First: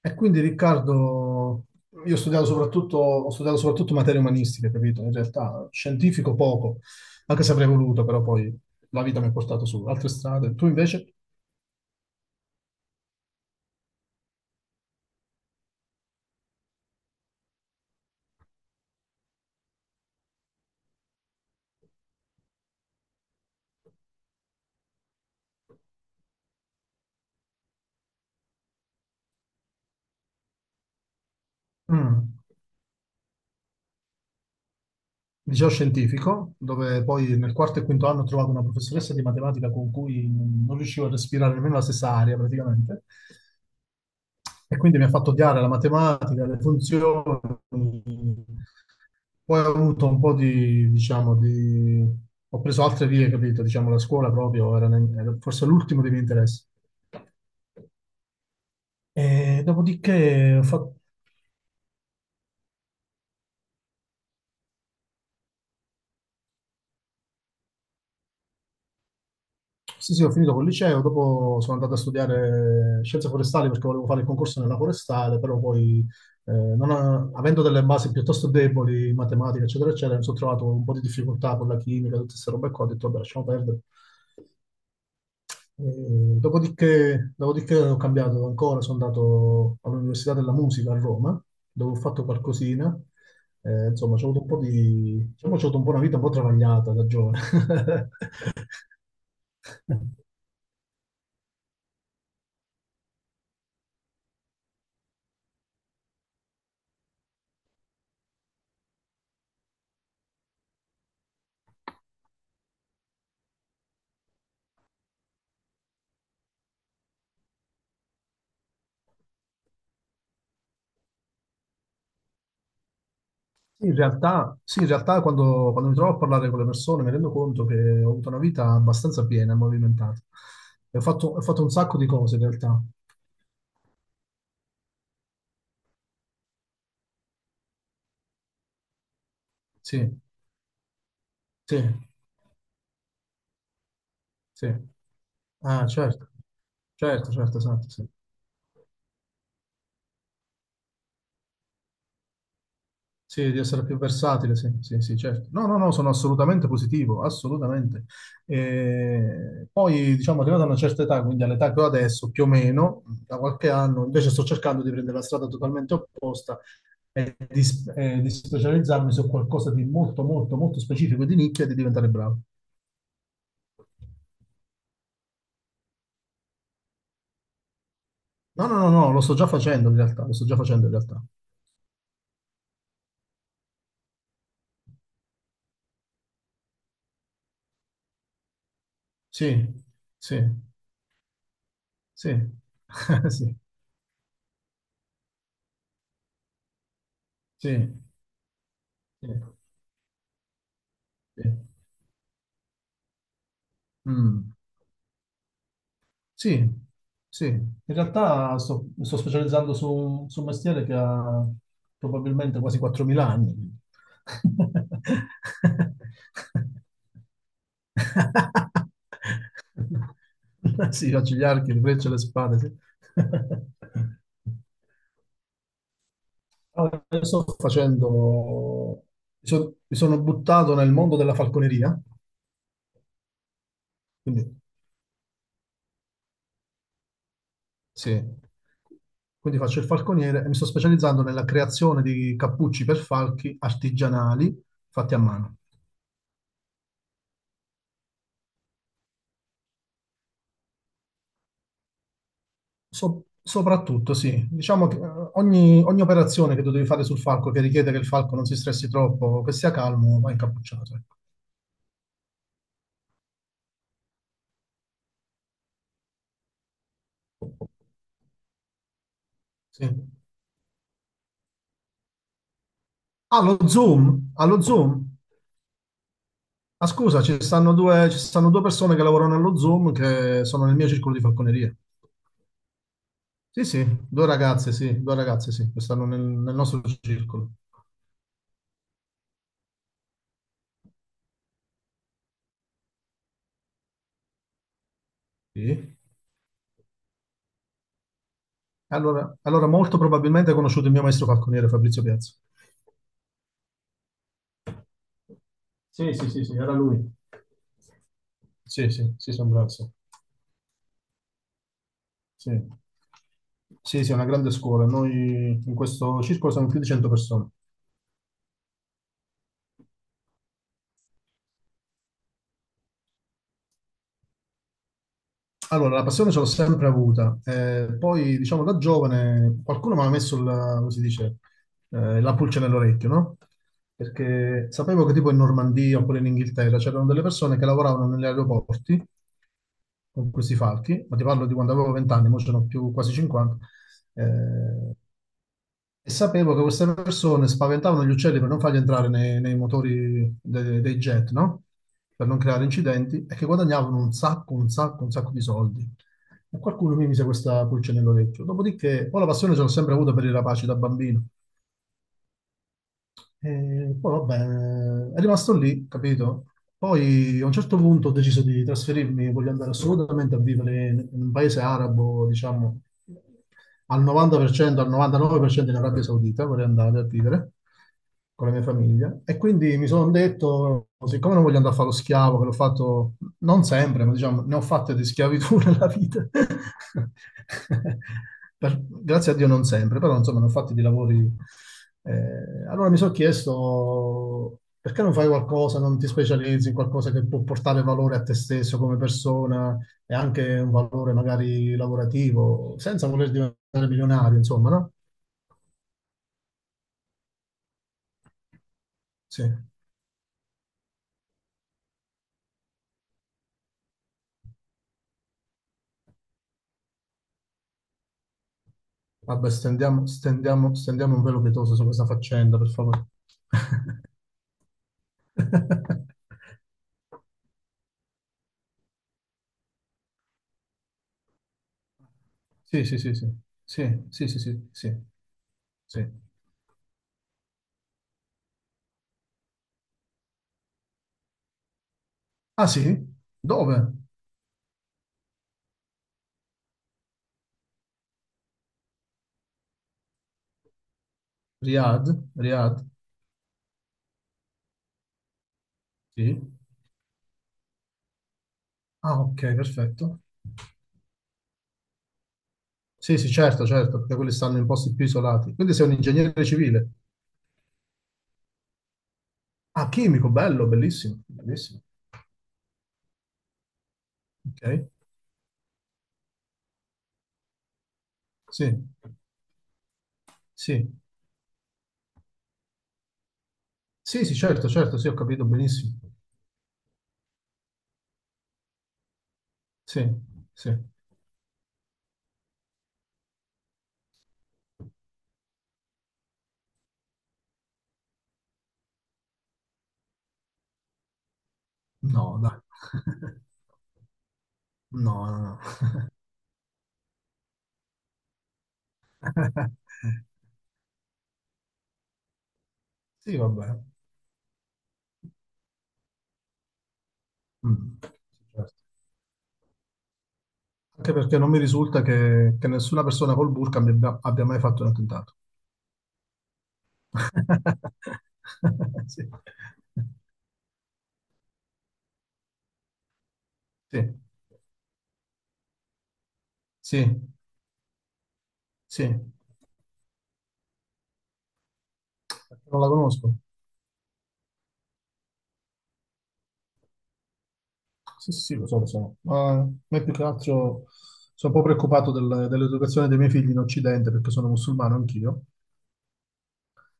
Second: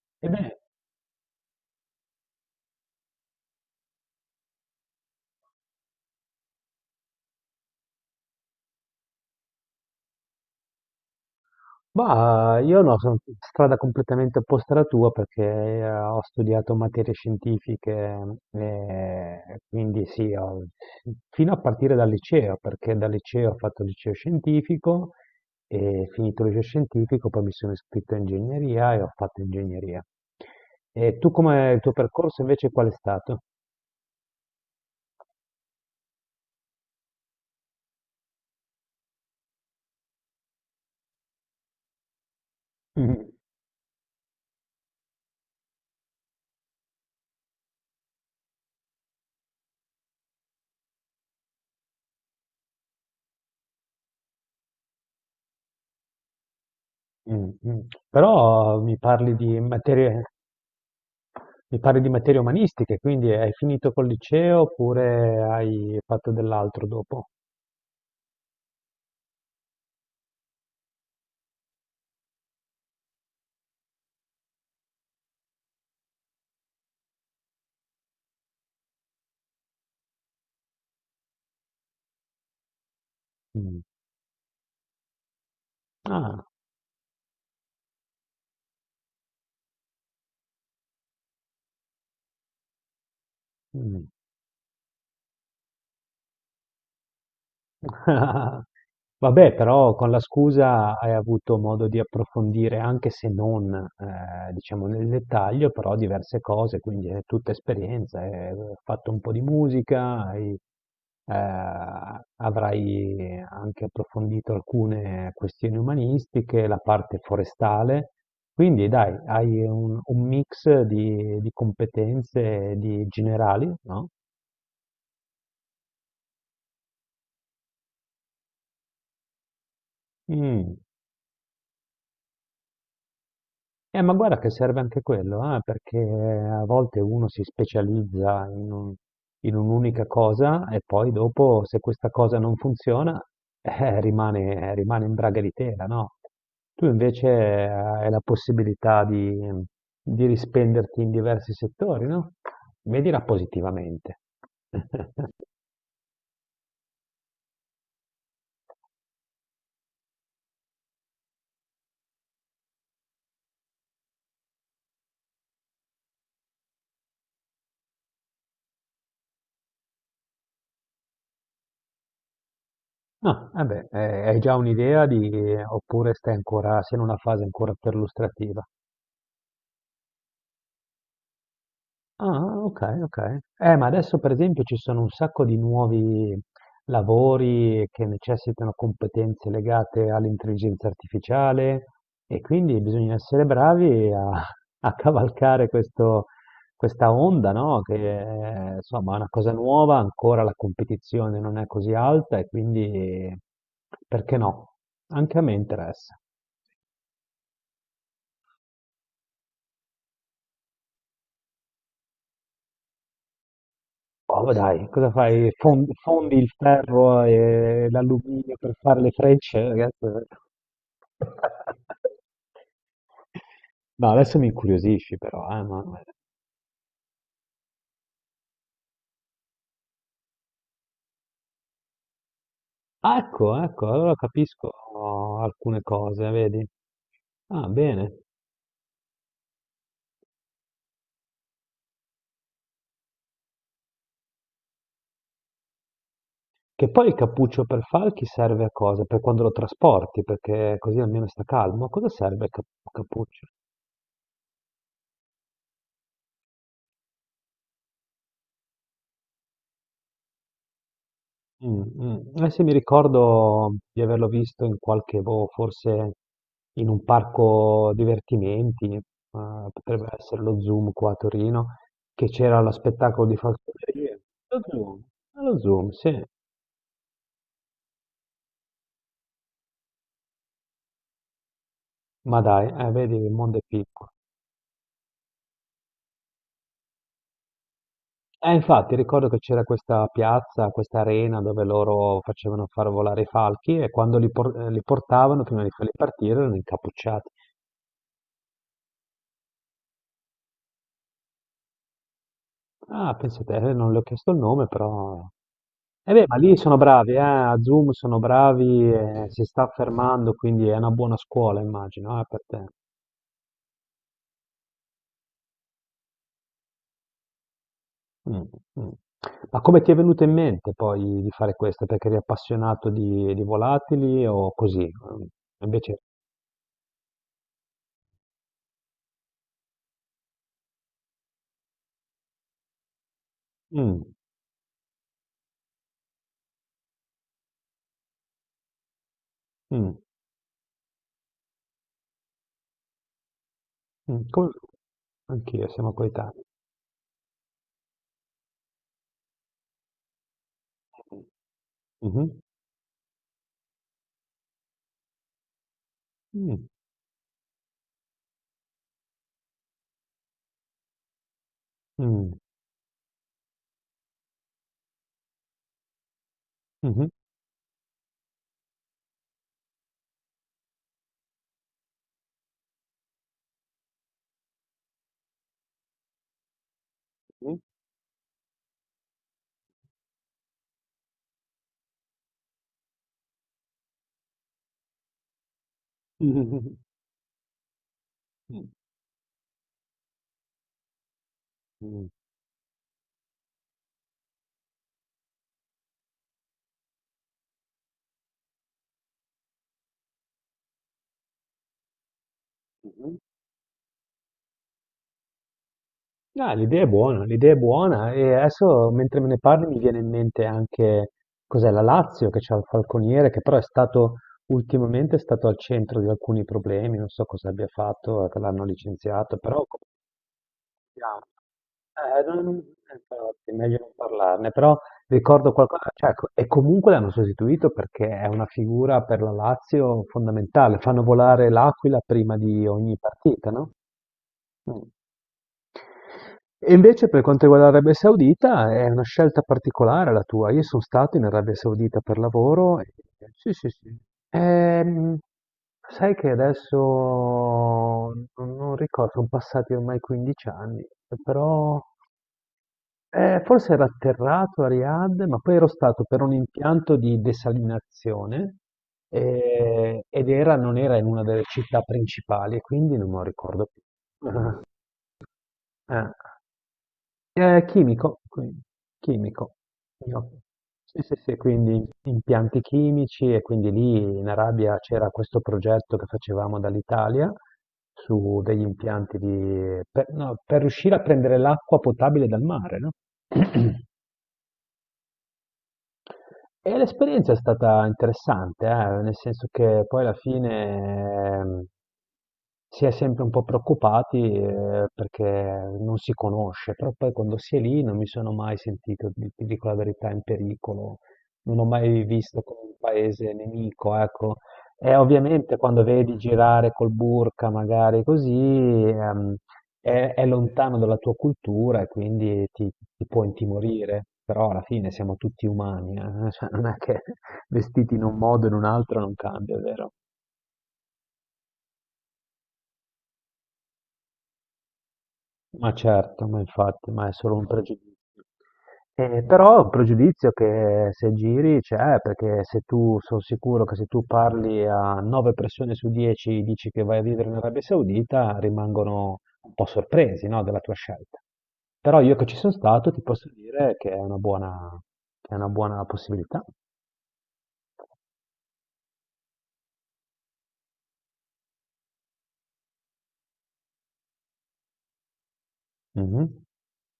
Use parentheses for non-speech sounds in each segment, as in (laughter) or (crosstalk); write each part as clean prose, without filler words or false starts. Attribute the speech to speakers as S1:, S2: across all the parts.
S1: E quindi
S2: Ebbene,
S1: Riccardo, io ho studiato soprattutto, materie umanistiche, capito? In realtà scientifico poco, anche se avrei voluto, però poi la vita mi ha portato su altre strade. Tu invece,
S2: bah, io no, sono strada completamente opposta alla tua perché ho studiato materie scientifiche e quindi sì, fino a partire dal liceo, perché dal liceo ho fatto il liceo scientifico e finito il liceo scientifico poi mi sono iscritto a ingegneria e ho fatto ingegneria. E tu come il tuo percorso
S1: mm,
S2: invece qual è stato?
S1: liceo scientifico, dove poi nel quarto e quinto anno ho trovato una professoressa di matematica con cui non riuscivo a respirare nemmeno la stessa aria
S2: (laughs)
S1: praticamente.
S2: Mm,
S1: E quindi mi ha fatto odiare la matematica, le funzioni. Poi ho avuto un po' di, diciamo, ho preso altre vie, capito? Diciamo, la scuola proprio era forse l'ultimo dei miei interessi.
S2: mm. Mm. Però mi parli di
S1: E
S2: materie,
S1: dopodiché ho fatto...
S2: Mi parli di materie umanistiche, quindi hai finito col liceo oppure hai fatto dell'altro dopo?
S1: Sì, sì, ho finito col liceo, dopo sono andato a studiare scienze forestali perché volevo fare il concorso nella forestale, però poi, non a- avendo delle basi piuttosto deboli in matematica, eccetera, eccetera, mi sono trovato un po' di difficoltà con la chimica, tutte queste robe qua, ho detto, vabbè, lasciamo perdere.
S2: Mm. Ah,
S1: Dopodiché ho cambiato ancora, sono andato all'Università della Musica a Roma, dove ho fatto qualcosina.
S2: mm.
S1: Insomma, ho avuto un po' di, diciamo, ho avuto un po' una vita un po' travagliata da giovane. (laughs)
S2: (laughs) Vabbè, però con la scusa hai avuto modo di approfondire, anche se non, diciamo nel dettaglio, però diverse cose, quindi è tutta esperienza. Hai fatto un po' di musica, avrai anche approfondito alcune questioni umanistiche, la parte forestale. Quindi dai, hai un mix di competenze di generali,
S1: Sì, in
S2: no?
S1: realtà, sì, in realtà quando mi trovo a parlare con le persone mi rendo conto che ho avuto una vita abbastanza piena e movimentata.
S2: Mm.
S1: E ho fatto un sacco di cose in realtà.
S2: Ma guarda che serve anche quello, perché a volte uno si specializza in un'unica
S1: Sì,
S2: cosa e poi dopo,
S1: sì,
S2: se questa cosa non funziona, (laughs)
S1: sì.
S2: rimane in braga di tela,
S1: Ah,
S2: no?
S1: certo,
S2: Tu invece
S1: certo, certo, esatto, sì.
S2: hai la possibilità di rispenderti in diversi settori, no? Vedila
S1: Sì, di essere più
S2: positivamente.
S1: versatile, sì, sì, sì,
S2: (laughs)
S1: certo. No, no, no, sono assolutamente positivo, assolutamente. E poi, diciamo, arrivato a una certa età, quindi all'età che ho adesso, più o meno, da qualche anno, invece sto cercando di prendere la strada totalmente opposta, e di specializzarmi su qualcosa di molto, molto, molto specifico e di nicchia e di diventare bravo.
S2: No, vabbè, hai già un'idea di, oppure stai ancora, sei in una fase ancora perlustrativa?
S1: No, no, no, no, lo sto già facendo in realtà,
S2: Ah, ok, ok. Ma adesso per esempio ci sono un sacco di nuovi lavori che necessitano competenze
S1: Sì,
S2: legate
S1: sì,
S2: all'intelligenza artificiale
S1: sì,
S2: e quindi bisogna
S1: (laughs)
S2: essere
S1: sì,
S2: bravi a cavalcare questa onda, no?
S1: sì,
S2: Che è, insomma è una
S1: sì.
S2: cosa nuova, ancora la competizione
S1: Sì.
S2: non è così alta e quindi perché
S1: Mm.
S2: no? Anche a me interessa.
S1: Sì, sì, in realtà mi sto specializzando su un mestiere che ha probabilmente quasi 4.000 anni.
S2: Oh, ma dai, cosa fai? Fondi il
S1: (laughs)
S2: ferro e l'alluminio per fare le frecce, ragazzo?
S1: Sì, faccio gli archi, le frecce, le spade. Sì.
S2: No, adesso mi incuriosisci però, Manuel.
S1: Io Sto facendo, mi sono buttato nel mondo della falconeria,
S2: Ah, ecco, ecco, allora
S1: quindi
S2: capisco alcune cose, vedi? Ah, bene.
S1: sì. Quindi faccio il falconiere e mi sto specializzando nella creazione di cappucci per falchi artigianali fatti a mano.
S2: Che poi il cappuccio per falchi serve a cosa? Per quando lo trasporti, perché così almeno sta calmo. A cosa serve il cappuccio?
S1: Soprattutto, sì, diciamo che ogni operazione che tu devi fare sul falco che richiede che il falco non si stressi troppo, che sia calmo, va incappucciato. Ecco.
S2: Mh, Eh sì, mi ricordo di averlo visto in qualche boh, forse in un parco divertimenti,
S1: Sì.
S2: potrebbe essere lo Zoom qua a Torino, che c'era lo spettacolo di
S1: Allo
S2: Falconerie.
S1: Zoom,
S2: Lo
S1: allo
S2: Zoom,
S1: Zoom.
S2: lo Zoom, sì.
S1: Ah, scusa, ci stanno due persone che lavorano allo Zoom che sono nel mio circolo di falconeria.
S2: Ma dai, vedi il mondo è
S1: Sì, sì,
S2: piccolo.
S1: due ragazze, sì, due ragazze, sì, che stanno nel nostro circolo.
S2: Infatti ricordo che c'era questa piazza, questa arena dove loro facevano far volare i falchi e quando li portavano prima di farli
S1: Sì.
S2: partire erano incappucciati.
S1: Allora molto probabilmente ha conosciuto il mio maestro falconiere Fabrizio Piazza.
S2: Ah, pensa te, non le ho chiesto il nome, però. Eh
S1: Sì,
S2: beh,
S1: sì,
S2: ma
S1: sì,
S2: lì
S1: sì, era
S2: sono
S1: lui.
S2: bravi, a Zoom sono
S1: Sì,
S2: bravi,
S1: sì, sì,
S2: si sta
S1: sembra, sì.
S2: affermando, quindi è una buona scuola, immagino, per
S1: Sì,
S2: te.
S1: sì, sì, è una grande scuola. Noi in questo circolo siamo più di 100 persone.
S2: Mm, mm. Ma come ti è venuto in mente poi di fare questo? Perché eri appassionato di volatili o così? Mm,
S1: Allora,
S2: invece,
S1: la passione ce l'ho sempre avuta. Poi, diciamo, da giovane qualcuno mi ha messo, la, come si dice, la pulce nell'orecchio, no?
S2: mm,
S1: Perché sapevo che tipo in Normandia oppure in Inghilterra c'erano delle persone che lavoravano negli aeroporti
S2: mm,
S1: con questi falchi, ma ti parlo di quando avevo 20 anni, ora sono più quasi 50,
S2: mm,
S1: eh,
S2: anch'io, siamo
S1: e
S2: coetanei.
S1: sapevo che queste persone spaventavano gli uccelli per non farli entrare nei motori dei jet, no? Per
S2: Mhm,
S1: non creare incidenti, e che guadagnavano un sacco, un sacco, un sacco di soldi. E
S2: mm,
S1: qualcuno mi mise questa pulce nell'orecchio. Dopodiché, poi la passione ce l'ho sempre avuta per i rapaci da bambino.
S2: mm,
S1: E poi, vabbè, è rimasto lì, capito?
S2: mhm,
S1: Poi a un certo punto ho deciso di trasferirmi, voglio andare assolutamente a vivere in un paese arabo, diciamo, al 90%, al 99% in Arabia Saudita, vorrei andare a vivere
S2: mhm,
S1: con la mia famiglia. E quindi mi sono detto, siccome non voglio andare a fare lo schiavo, che l'ho fatto non sempre, ma diciamo, ne ho fatte di schiavitù nella vita.
S2: mhm,
S1: (laughs)
S2: mhm,
S1: Grazie a Dio non sempre, però insomma ne ho fatti di lavori.
S2: mhm,
S1: Eh, allora mi sono chiesto, perché non fai qualcosa, non ti specializzi in qualcosa che può portare valore a te stesso come persona? E anche un valore magari lavorativo, senza
S2: mhm.
S1: voler diventare milionario, insomma, no?
S2: No, l'idea è buona e adesso mentre me ne
S1: Sì.
S2: parli mi viene in mente anche cos'è la Lazio che c'ha il falconiere che però è stato ultimamente è stato al centro di alcuni problemi, non so cosa abbia fatto, che l'hanno licenziato,
S1: Vabbè,
S2: però come si
S1: stendiamo
S2: chiama?
S1: un velo pietoso su questa faccenda, per favore.
S2: Infatti, è meglio non parlarne, però ricordo qualcosa,
S1: (laughs)
S2: cioè, e comunque l'hanno sostituito perché è una figura per la Lazio fondamentale. Fanno volare l'Aquila prima di
S1: Sì,
S2: ogni
S1: sì, sì, sì.
S2: partita, no?
S1: Sì, sì, sì, sì,
S2: Mm.
S1: sì, sì.
S2: E invece per quanto riguarda l'Arabia Saudita è una scelta particolare la tua. Io sono stato in Arabia Saudita per
S1: Ah,
S2: lavoro e
S1: sì?
S2: sì, sì,
S1: Dove?
S2: sì. Ehm, Sai che adesso non ricordo, sono passati ormai 15 anni, però
S1: Riyadh? Riyadh?
S2: forse era atterrato a Riyadh, ma poi ero stato per un
S1: Sì.
S2: impianto di desalinazione
S1: Ah, ok, perfetto.
S2: ed era, non era in una delle città principali, e quindi non me
S1: Sì,
S2: lo
S1: sì, certo,
S2: ricordo più.
S1: certo, perché quelli stanno in posti più isolati. Quindi sei un
S2: Ah.
S1: ingegnere civile.
S2: Chimico, quindi, chimico.
S1: Ah,
S2: Io-
S1: chimico, bello,
S2: Sì, sì,
S1: bellissimo,
S2: sì, quindi
S1: bellissimo.
S2: impianti chimici e quindi lì in
S1: Ok,
S2: Arabia c'era questo progetto che facevamo dall'Italia su degli
S1: sì,
S2: impianti di, per, no, per
S1: sì.
S2: riuscire a prendere l'acqua potabile dal mare, no? (clears throat)
S1: Sì, sì, certo, certo, sì, ho capito benissimo.
S2: E l'esperienza è stata interessante, nel senso che poi
S1: Sì,
S2: alla
S1: sì.
S2: fine ehm, si è sempre un po' preoccupati perché non si conosce, però poi quando si è lì non mi sono mai sentito, ti dico la verità, in pericolo, non ho mai
S1: No,
S2: visto come
S1: dai.
S2: un paese nemico, ecco. E
S1: No, no,
S2: ovviamente
S1: no.
S2: quando vedi girare col burka magari così,
S1: (laughs)
S2: è lontano dalla tua cultura e quindi ti può
S1: Sì, vabbè.
S2: intimorire, però alla fine siamo tutti umani, cioè, non è che (laughs) vestiti
S1: Mm.
S2: in
S1: Sì,
S2: un modo o in un
S1: certo.
S2: altro non cambia, vero?
S1: Anche perché non mi risulta che nessuna persona col burka abbia mai fatto un attentato.
S2: Ma certo, ma infatti, ma è solo un pregiudizio.
S1: (laughs) Sì,
S2: Però è un pregiudizio che se giri c'è, perché se tu, sono sicuro che se
S1: sì,
S2: tu parli a 9 persone su 10 dici che vai a
S1: sì,
S2: vivere in Arabia Saudita, rimangono
S1: sì.
S2: un po' sorpresi, no, della tua scelta. Però io che ci sono
S1: Perché non la
S2: stato ti posso
S1: conosco.
S2: dire che è una buona, che è una buona possibilità.
S1: Sì, sì, sì, lo so, lo so. Ma a me più che altro sono un po' preoccupato dell'educazione dei miei figli in Occidente perché sono musulmano anch'io.
S2: Mhm.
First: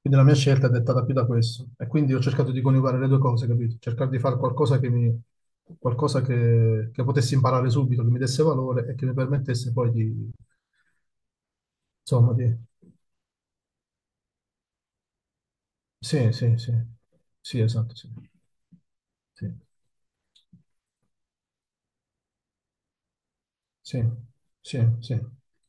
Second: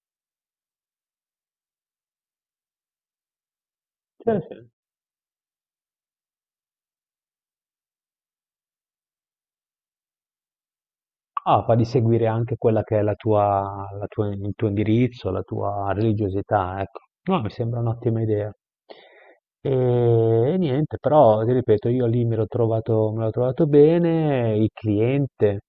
S1: Quindi la mia scelta è dettata più da questo. E quindi ho cercato di coniugare le due cose, capito? Cercare di
S2: Sì,
S1: fare
S2: sì.
S1: qualcosa qualcosa che potessi imparare subito, che mi desse valore e che mi permettesse poi di,
S2: Ah, fa di seguire
S1: insomma, di...
S2: anche quella che è il tuo indirizzo, la tua
S1: Sì, sì, sì.
S2: religiosità, ecco. No, mi
S1: Sì,
S2: sembra
S1: esatto, sì.
S2: un'ottima idea.
S1: Sì,
S2: E, e niente, però ti ripeto, io lì me l'ho trovato
S1: sì,
S2: bene, il
S1: sì, sì,
S2: cliente.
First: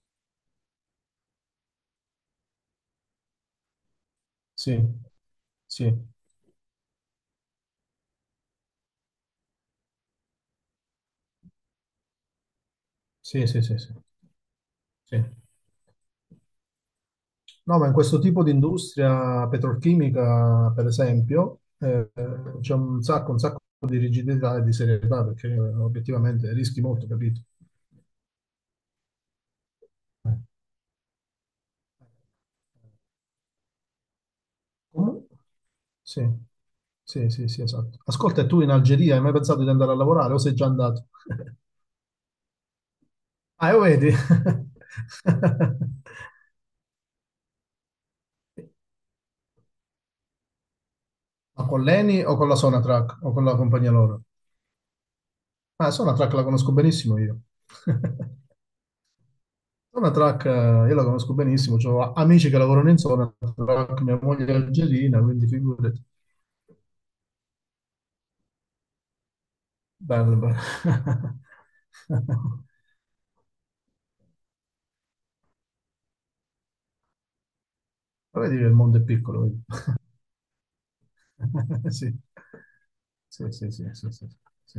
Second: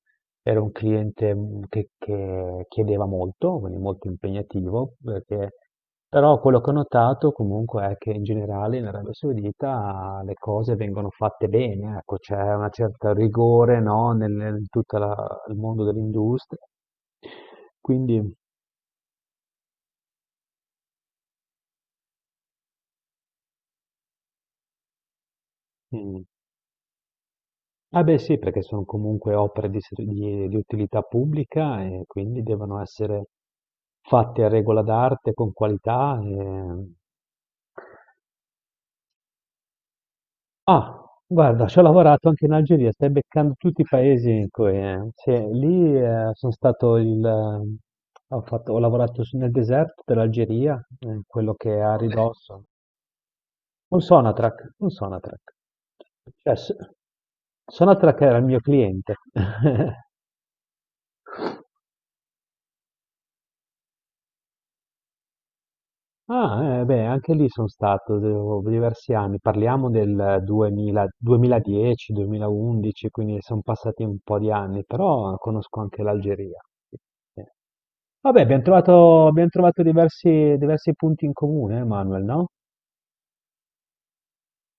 S2: Era un cliente, che chiedeva molto, quindi molto
S1: sì,
S2: impegnativo, perché
S1: sì,
S2: però quello che ho notato comunque è che in generale in Arabia Saudita le cose vengono fatte bene, ecco, c'è una certa
S1: sì, sì, sì,
S2: rigore,
S1: sì.
S2: no, nel tutta
S1: Sì.
S2: la il mondo dell'industria.
S1: No, ma in
S2: Quindi
S1: questo tipo di industria petrolchimica, per esempio, c'è un sacco di rigidità e di serietà perché
S2: mh.
S1: obiettivamente rischi molto, capito?
S2: Ah beh sì, perché son comunque opere di ser di utilità pubblica e quindi devono essere fatte a regola
S1: Comu-
S2: d'arte, con qualità,
S1: Sì,
S2: ehm
S1: sì, sì, sì, esatto. Ascolta, e tu in Algeria hai mai pensato di andare a lavorare o sei già
S2: Ah,
S1: andato?
S2: guarda,
S1: (laughs)
S2: ci ho lavorato anche in Algeria, stai beccando
S1: Ah,
S2: tutti
S1: lo
S2: i
S1: vedi?
S2: paesi in cui. Sì, lì
S1: (laughs)
S2: sono stato il. Ho fatto- ho lavorato su- Nel deserto dell'Algeria, quello
S1: Ma
S2: che è
S1: con
S2: a Dove?
S1: l'ENI o con la
S2: Ridosso.
S1: Sonatrack o con la compagnia
S2: Un
S1: loro?
S2: Sonatrack, un Sonatrack.
S1: Ah, Sonatrack la
S2: Cioè,
S1: conosco benissimo io.
S2: Sonatrack era il
S1: (laughs)
S2: mio cliente. (laughs)
S1: Zona Track, io la conosco benissimo, ho amici che lavorano in zona Track, mia moglie è algerina, quindi figurati.
S2: Ah, beh, anche lì sono stato diversi anni, parliamo
S1: Bello,
S2: del
S1: bello.
S2: 2000 2010,
S1: (laughs)
S2: 2011, quindi sono passati un po' di anni, però conosco anche l'Algeria. Sì, sì.
S1: Ma
S2: Vabbè,
S1: vedi
S2: abbiamo
S1: che il mondo è
S2: trovato,
S1: piccolo.
S2: abbiamo
S1: Vedi?
S2: trovato diversi punti in comune,
S1: (laughs)
S2: Manuel, no?
S1: Sì, sì, sì, sì, sì, sì, sì.